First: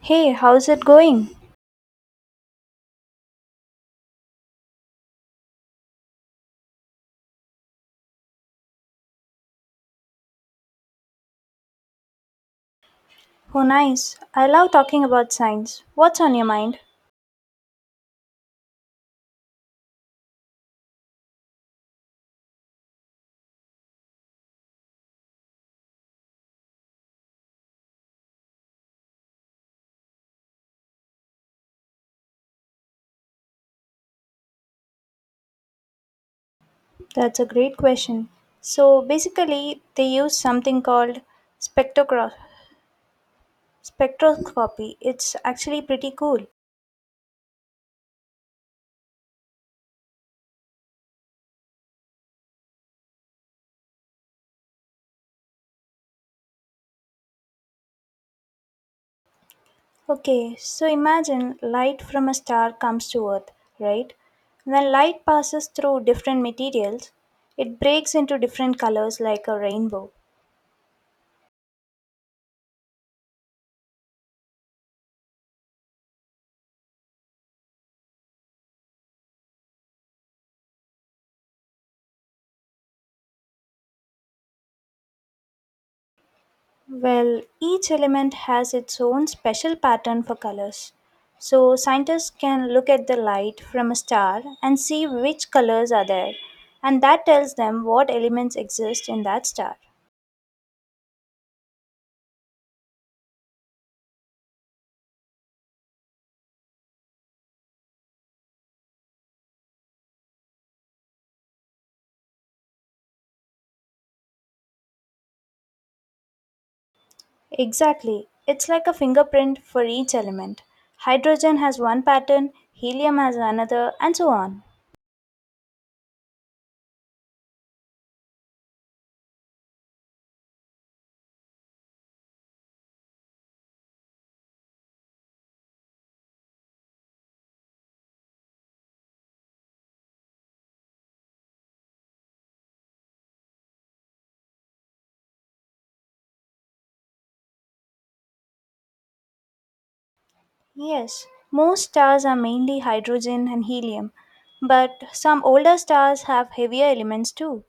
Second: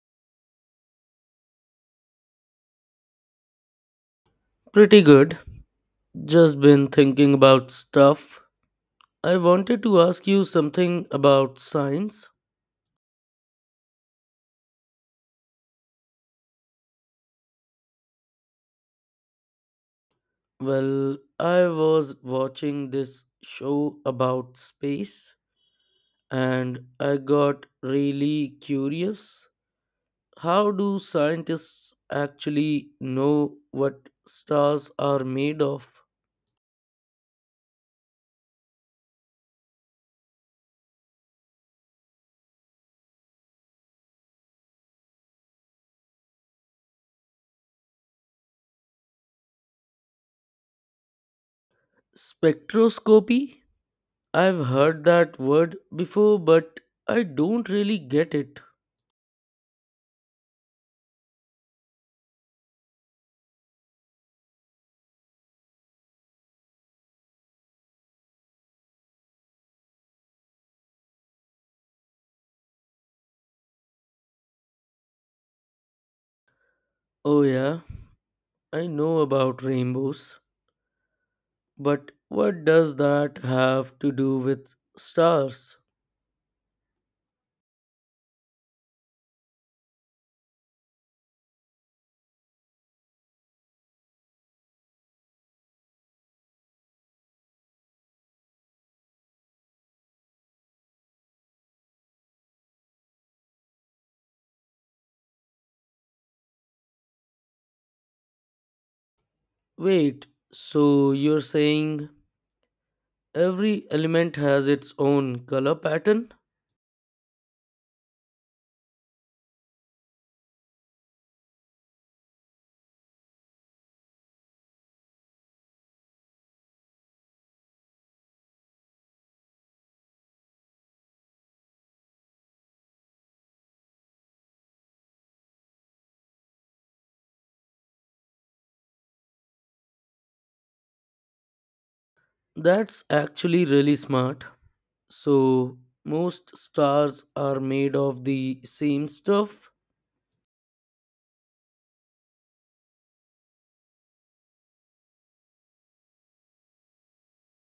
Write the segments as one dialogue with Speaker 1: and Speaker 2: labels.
Speaker 1: Hey, how's it going?
Speaker 2: Pretty good. Just been thinking about stuff. I wanted to ask you something about science.
Speaker 1: Oh, nice. I love talking about science. What's on your mind?
Speaker 2: Well, I was watching this show about space and I got really curious. How do scientists actually know what stars are made of?
Speaker 1: That's a great question. So, basically, they use something called spectrograph- spectroscopy. It's actually pretty cool.
Speaker 2: Spectroscopy? I've heard that word before, but I don't really get it.
Speaker 1: Okay, so imagine light from a star comes to Earth, right? When light passes through different materials, it breaks into different colors like a rainbow.
Speaker 2: Oh, yeah. I know about rainbows, but what does that have to do with stars?
Speaker 1: Well, each element has its own special pattern for colors. So, scientists can look at the light from a star and see which colors are there, and that tells them what elements exist in that star.
Speaker 2: Wait, so you're saying every element has its own color pattern?
Speaker 1: Exactly. It's like a fingerprint for each element. Hydrogen has one pattern, helium has another, and so on.
Speaker 2: That's actually really smart. So, most stars are made of the same stuff?
Speaker 1: Yes, most stars are mainly hydrogen and helium, but some older stars have heavier elements too.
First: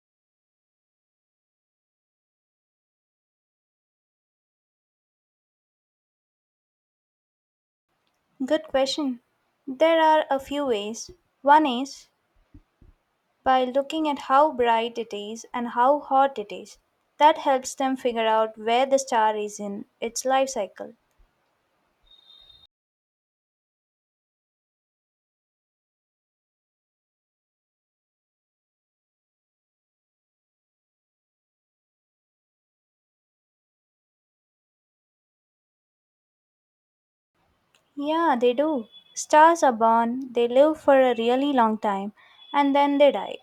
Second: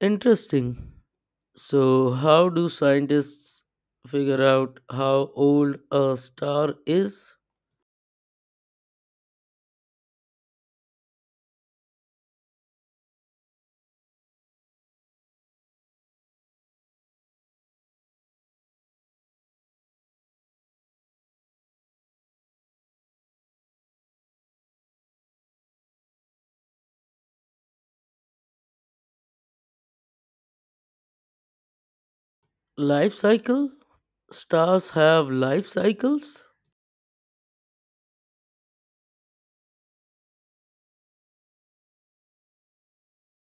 Speaker 2: Interesting. So, how do scientists figure out how old a star is?
Speaker 1: Good question. There are a few ways. One is by looking at how bright it is and how hot it is. That helps them figure out where the star is in its life cycle.
Speaker 2: Life cycle. Stars have life cycles?
Speaker 1: Yeah, they do. Stars are born, they live for a really long time, and then they die.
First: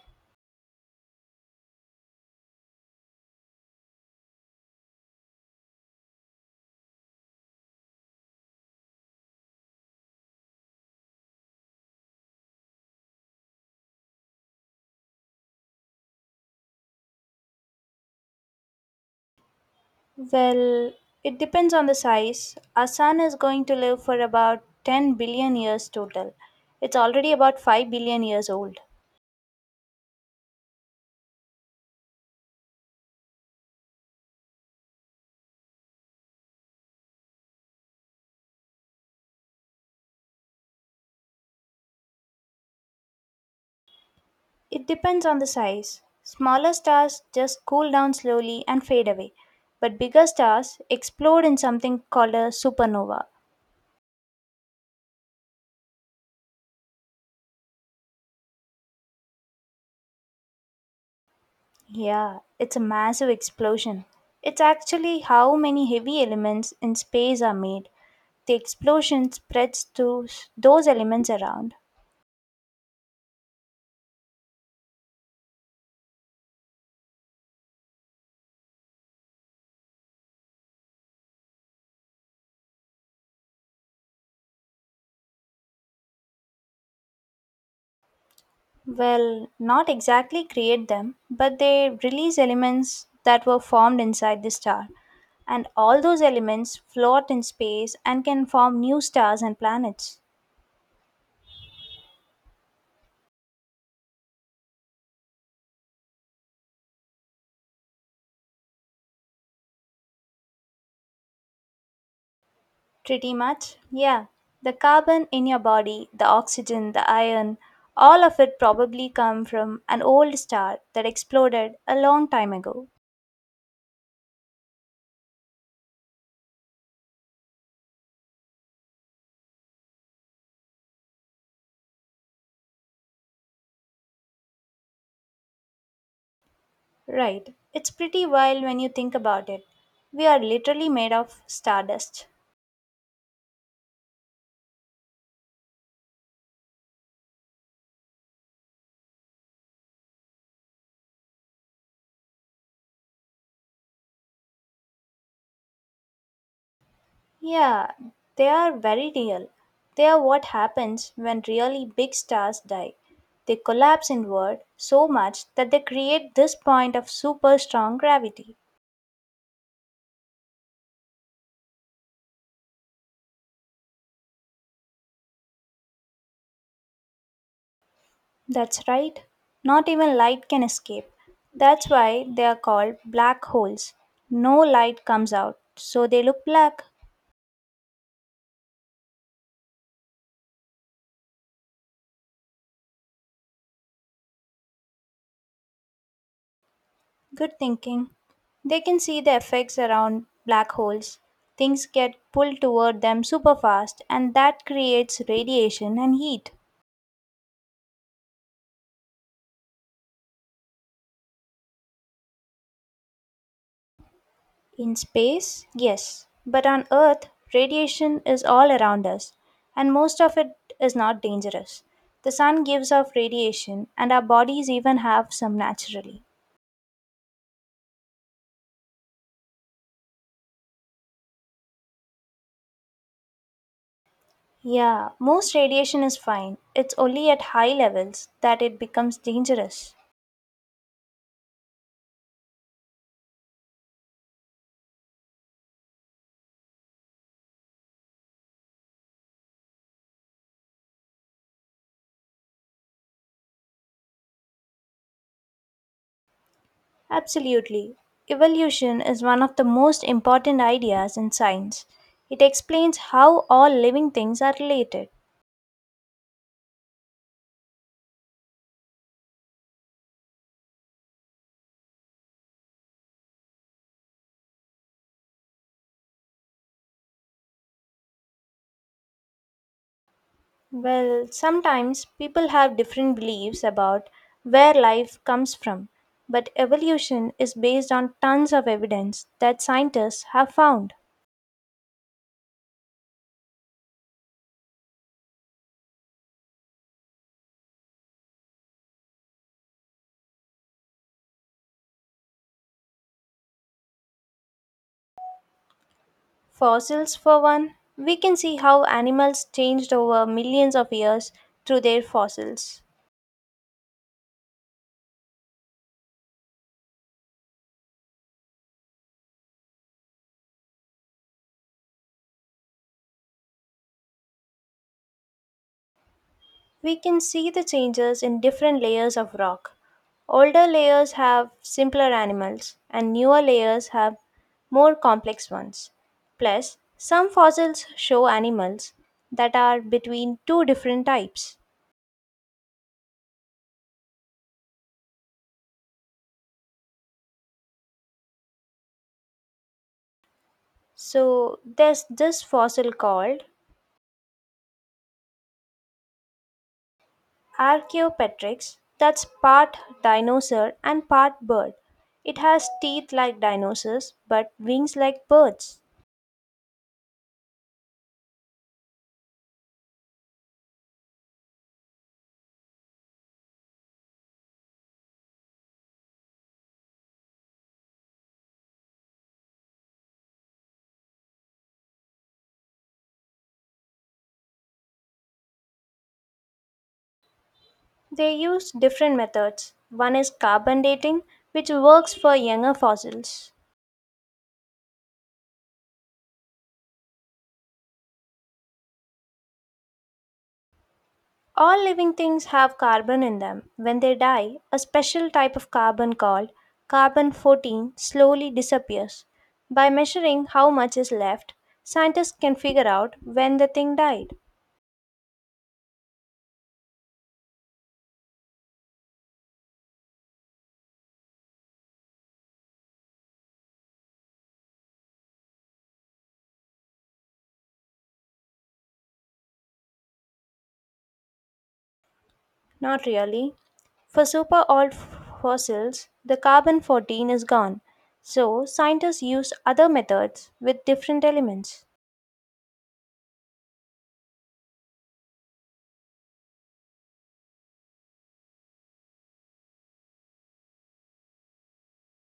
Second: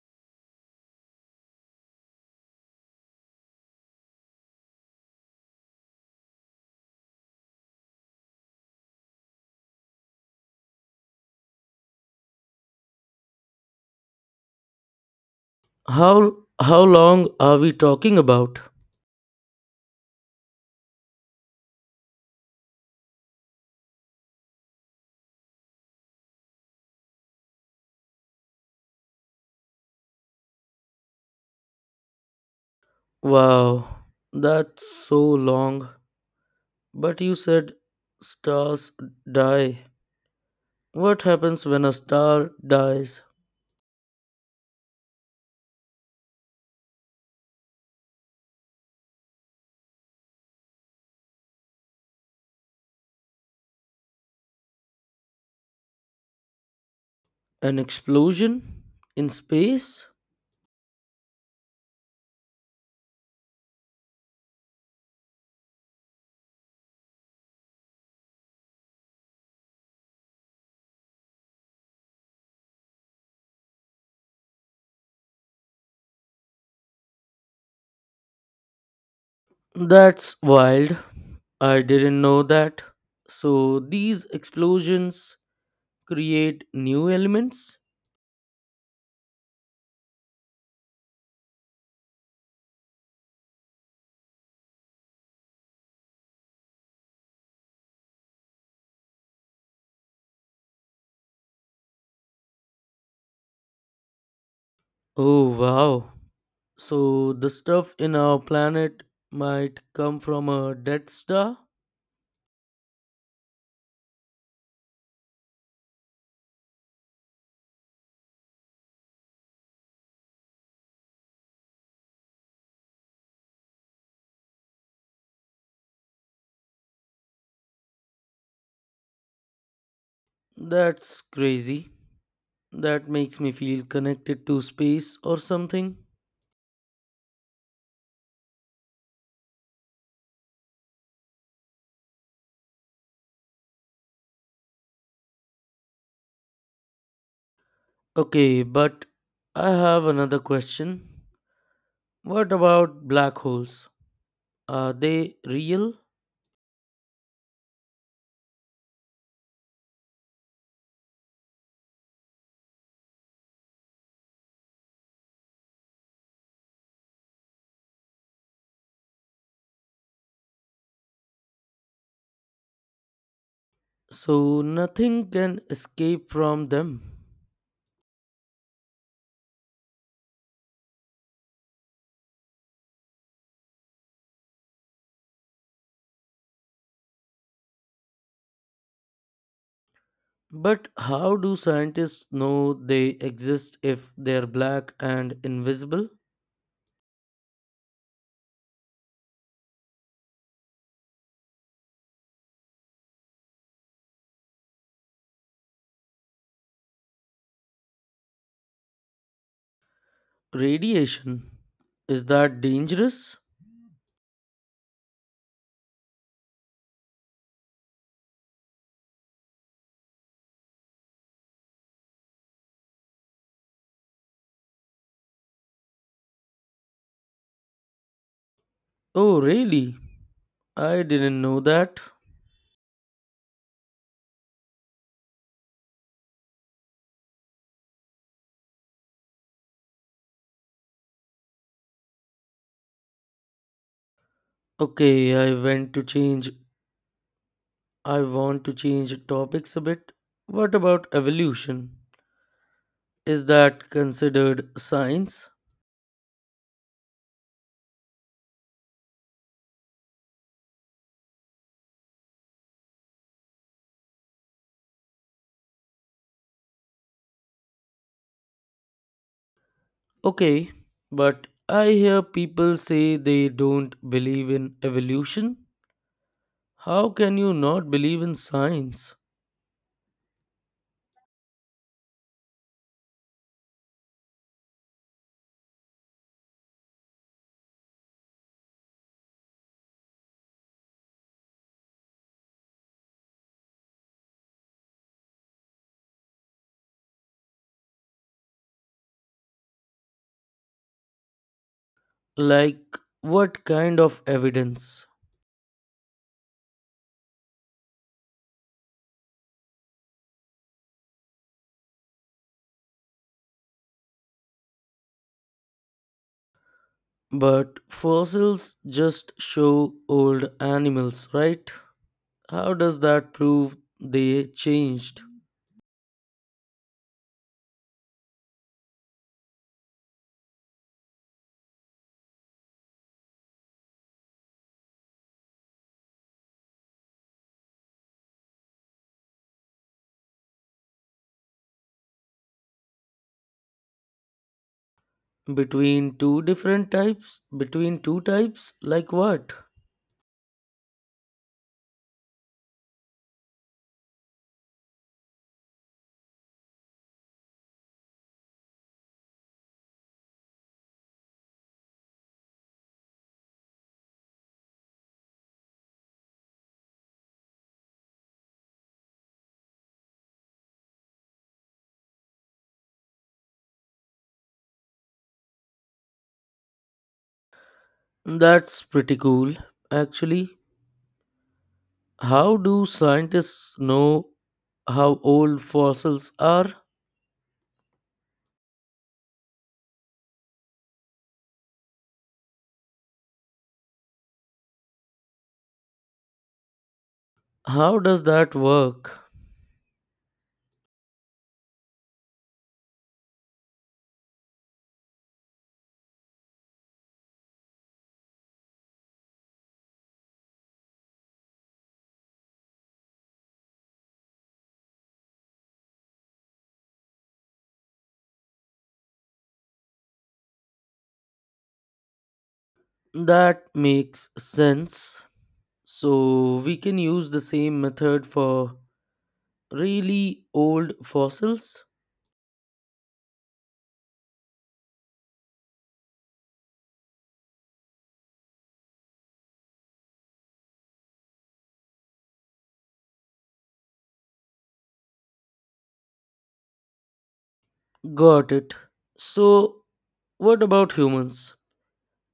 Speaker 2: how how long are we talking about?
Speaker 1: Well, it depends on the size. Our sun is going to live for about 10 billion years total. It's already about 5 billion years old.
Speaker 2: Wow, that's so long. But you said stars die. What happens when a star dies?
Speaker 1: It depends on the size. Smaller stars just cool down slowly and fade away, but bigger stars explode in something called a supernova.
Speaker 2: An explosion in space?
Speaker 1: Yeah, it's a massive explosion. It's actually how many heavy elements in space are made. The explosion spreads those elements around.
Speaker 2: That's wild. I didn't know that. So these explosions create new elements?
Speaker 1: Well, not exactly create them, but they release elements that were formed inside the star. And all those elements float in space and can form new stars and planets.
Speaker 2: Oh, wow. So the stuff in our planet might come from a dead star?
Speaker 1: Pretty much, yeah. The carbon in your body, the oxygen, the iron, all of it probably come from an old star that exploded a long time ago.
Speaker 2: That's crazy. That makes me feel connected to space or something.
Speaker 1: Right. It's pretty wild when you think about it. We are literally made of stardust.
Speaker 2: Okay, but I have another question. What about black holes? Are they real?
Speaker 1: Yeah, they are very real. They are what happens when really big stars die. They collapse inward so much that they create this point of super strong gravity.
Speaker 2: So nothing can escape from them.
Speaker 1: That's right. Not even light can escape. That's why they are called black holes. No light comes out, so they look black.
Speaker 2: But how do scientists know they exist if they're black and invisible?
Speaker 1: Good thinking. They can see the effects around black holes. Things get pulled toward them super fast, and that creates radiation and heat.
Speaker 2: Radiation. Is that dangerous?
Speaker 1: In space, yes, but on Earth, radiation is all around us, and most of it is not dangerous. The sun gives off radiation, and our bodies even have some naturally.
Speaker 2: Oh, really? I didn't know that.
Speaker 1: Yeah, most radiation is fine. It's only at high levels that it becomes dangerous.
Speaker 2: Okay, I went to change. I want to change topics a bit. What about evolution? Is that considered science?
Speaker 1: Absolutely. Evolution is one of the most important ideas in science. It explains how all living things are related.
Speaker 2: Okay, but I hear people say they don't believe in evolution. How can you not believe in science?
Speaker 1: Well, sometimes people have different beliefs about where life comes from, but evolution is based on tons of evidence that scientists have found.
Speaker 2: Like, what kind of evidence?
Speaker 1: Fossils, for one, we can see how animals changed over millions of years through their fossils.
Speaker 2: But fossils just show old animals, right? How does that prove they changed
Speaker 1: We can see the changes in different layers of rock. Older layers have simpler animals, and newer layers have more complex ones. Plus, some fossils show animals that are between two different types.
Speaker 2: between two different types? Between two types? Like what?
Speaker 1: So, there's this fossil called Archaeopteryx that's part dinosaur and part bird. It has teeth like dinosaurs but wings like birds.
Speaker 2: That's pretty cool, actually. How do scientists know how old fossils are?
Speaker 1: They use different methods. One is carbon dating, which works for younger fossils.
Speaker 2: How does that work?
Speaker 1: All living things have carbon in them. When they die, a special type of carbon called carbon 14 slowly disappears. By measuring how much is left, scientists can figure out when the thing died.
Speaker 2: That makes sense. So we can use the same method for really old fossils?
Speaker 1: Not really. For super fossils, the carbon 14 is gone. So, scientists use other methods with different elements.
Speaker 2: Got it. So, what about humans?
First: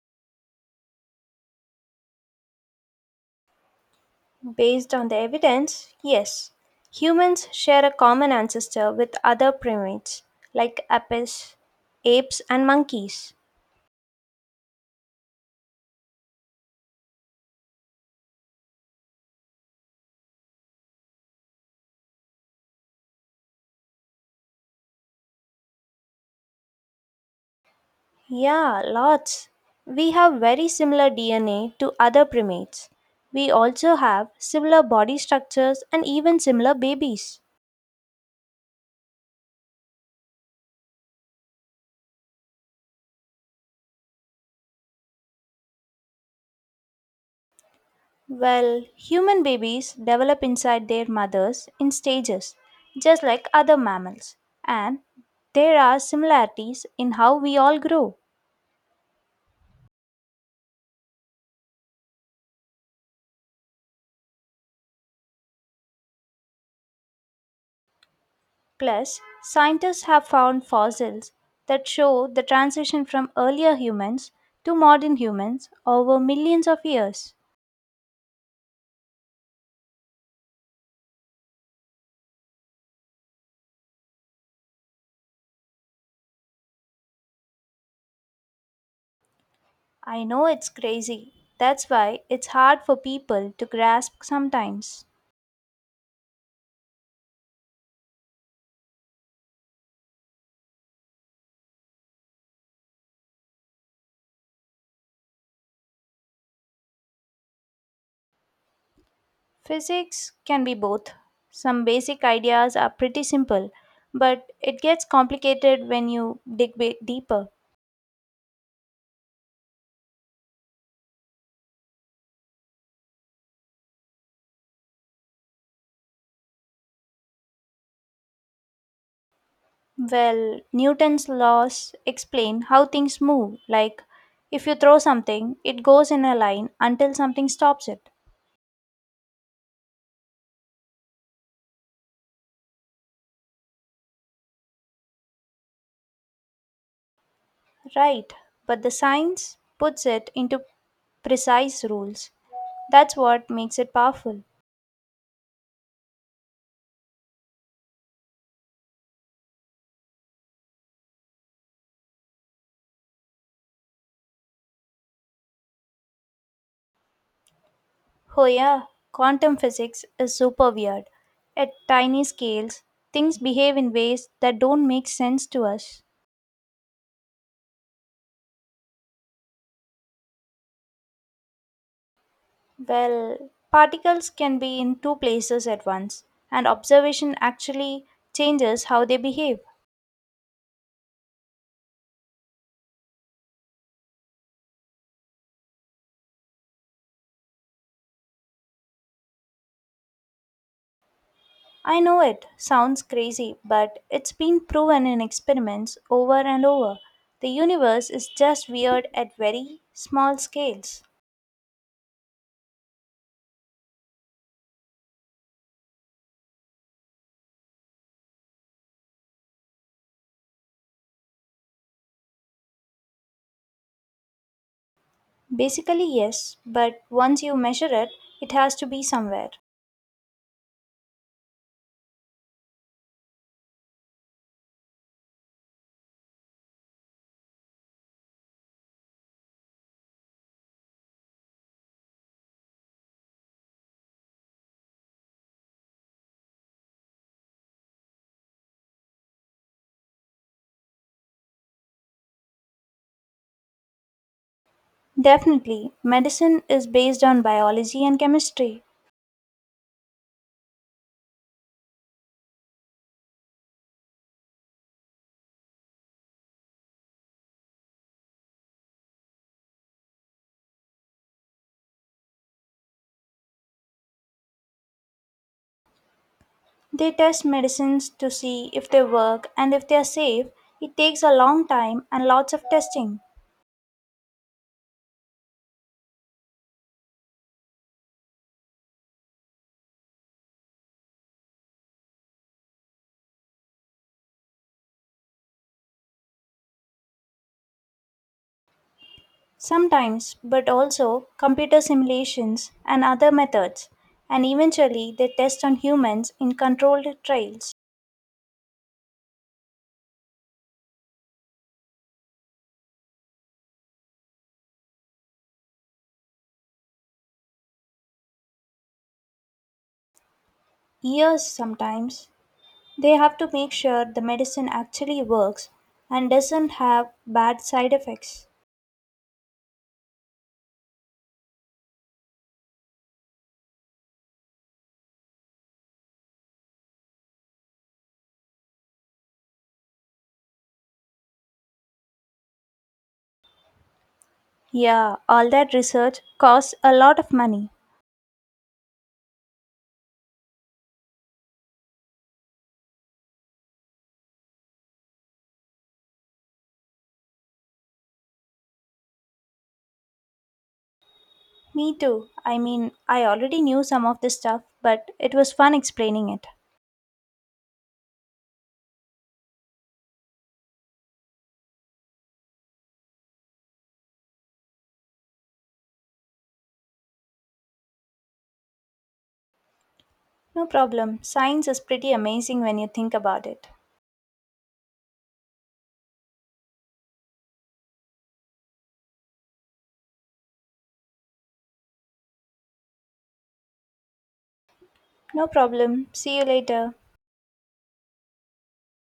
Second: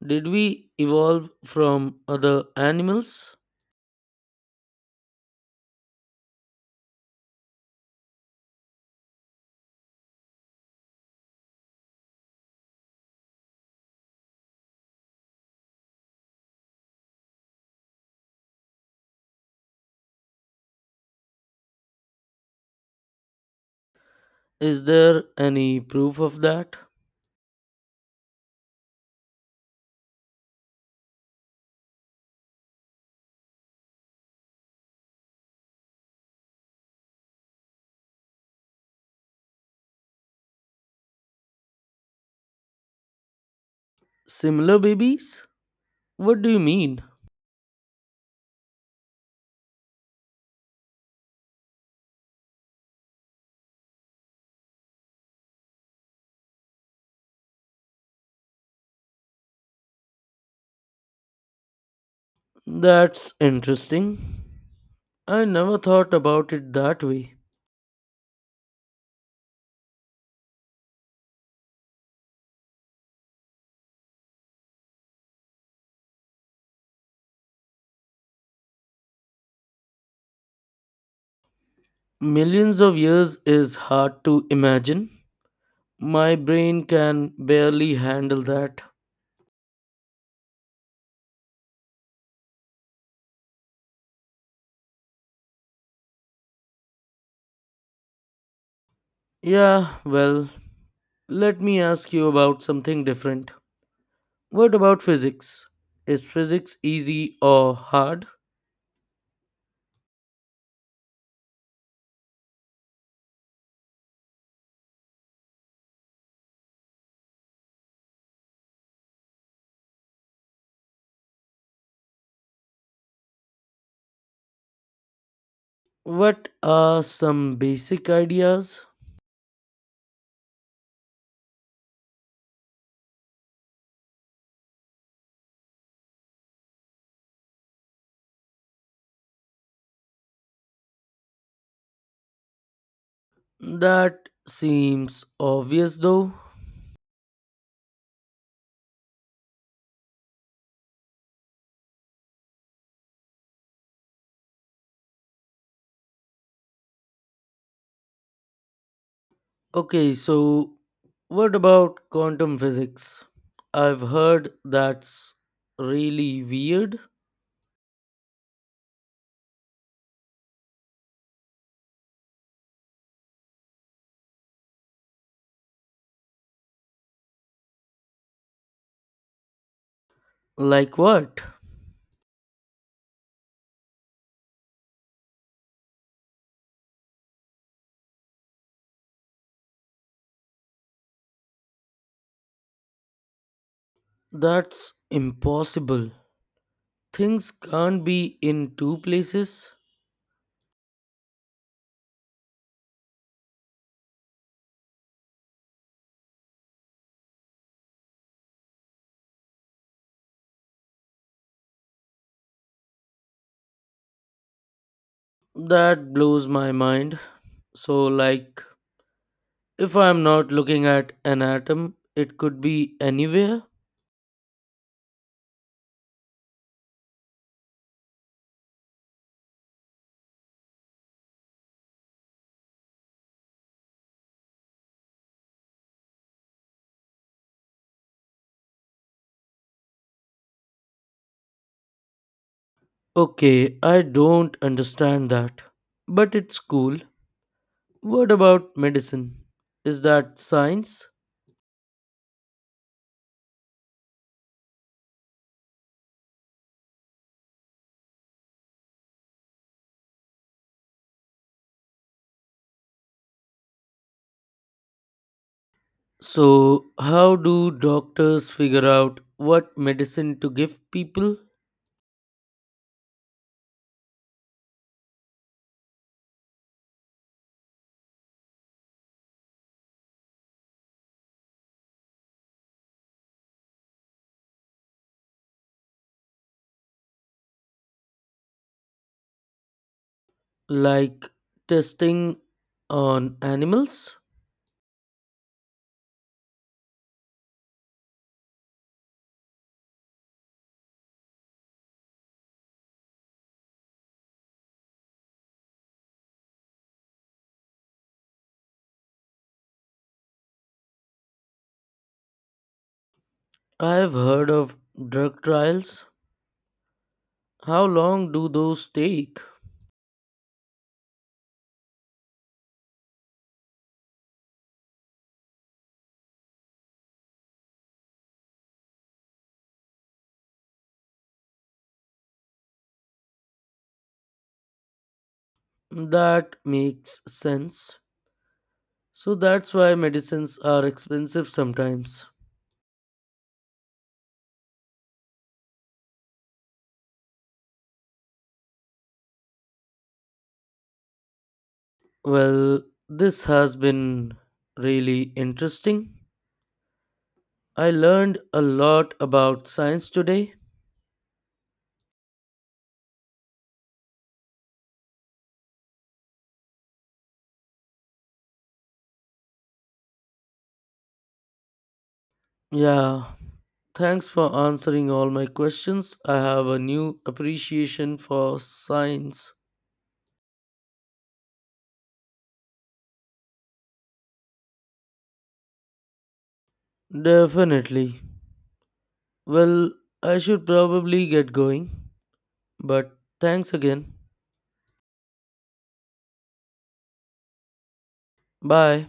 Speaker 2: Did we evolve from other animals?
Speaker 1: Based on the evidence, yes. Humans share a common ancestor with other primates, like apes, and monkeys.
Speaker 2: Is there any proof of that?
Speaker 1: Yeah, lots. We have very similar DNA to other primates. We also have similar body structures and even similar babies.
Speaker 2: Similar babies? What do you mean?
Speaker 1: Well, human babies develop inside their mothers in stages, just like other mammals, and there are similarities in how we all grow.
Speaker 2: That's interesting. I never thought about it that way.
Speaker 1: Plus, scientists have found fossils that show the transition from earlier humans to modern humans over millions of years.
Speaker 2: Millions of years is hard to imagine. My brain can barely handle that.
Speaker 1: I know it's crazy. That's why it's hard for people to grasp sometimes.
Speaker 2: Yeah, well, let me ask you about something different. What about physics? Is physics easy or hard?
Speaker 1: Physics can be both. Some basic ideas are pretty simple, but it gets complicated when you deeper.
Speaker 2: What are some basic ideas?
Speaker 1: Well, Newton's laws explain how things move. Like, if you throw something, it goes in a line until something stops it.
Speaker 2: That seems obvious though.
Speaker 1: Right, but the science puts it into precise rules. That's what makes it powerful.
Speaker 2: Okay, so what about quantum physics? I've heard that's really weird.
Speaker 1: Oh, yeah, quantum physics is super weird. At tiny scales, things behave in ways that don't make sense to us.
Speaker 2: Like what?
Speaker 1: Well, particles can be in two places at once, and observation actually changes how they behave.
Speaker 2: That's impossible. Things can't be in two places.
Speaker 1: I know it sounds crazy, but it's been proven in experiments over and over. The universe is just weird at very small scales.
Speaker 2: That blows my mind. So, like, if I'm not looking at an atom, it could be anywhere.
Speaker 1: Basically, yes, but once you measure it, it has to be somewhere.
Speaker 2: Okay, I don't understand that. But it's cool. What about medicine? Is that science?
Speaker 1: Definitely, medicine is based on biology and chemistry.
Speaker 2: So, how do doctors figure out what medicine to give people?
Speaker 1: They test medicines to see if they work and if they are safe. It takes a long time and lots of testing.
Speaker 2: Like testing on animals?
Speaker 1: Sometimes, but also computer simulations and other methods, and eventually they test on humans in controlled trials.
Speaker 2: I've heard of drug trials. How long do those take?
Speaker 1: Years sometimes. They have to make sure the medicine actually works and doesn't have bad side effects.
Speaker 2: That makes sense. So, that's why medicines are expensive sometimes.
Speaker 1: Yeah, all that research costs a lot of money.
Speaker 2: Well, this has been really interesting. I learned a lot about science today.
Speaker 1: Me too. I mean, I already knew some of this stuff, but it was fun explaining it.
Speaker 2: Yeah, thanks for answering all my questions. I have a new appreciation for science.
Speaker 1: No problem. Science is pretty amazing when you think about it.
Speaker 2: Definitely. Well, I should probably get going, but thanks again.
Speaker 1: No problem. See you later.
Speaker 2: Bye.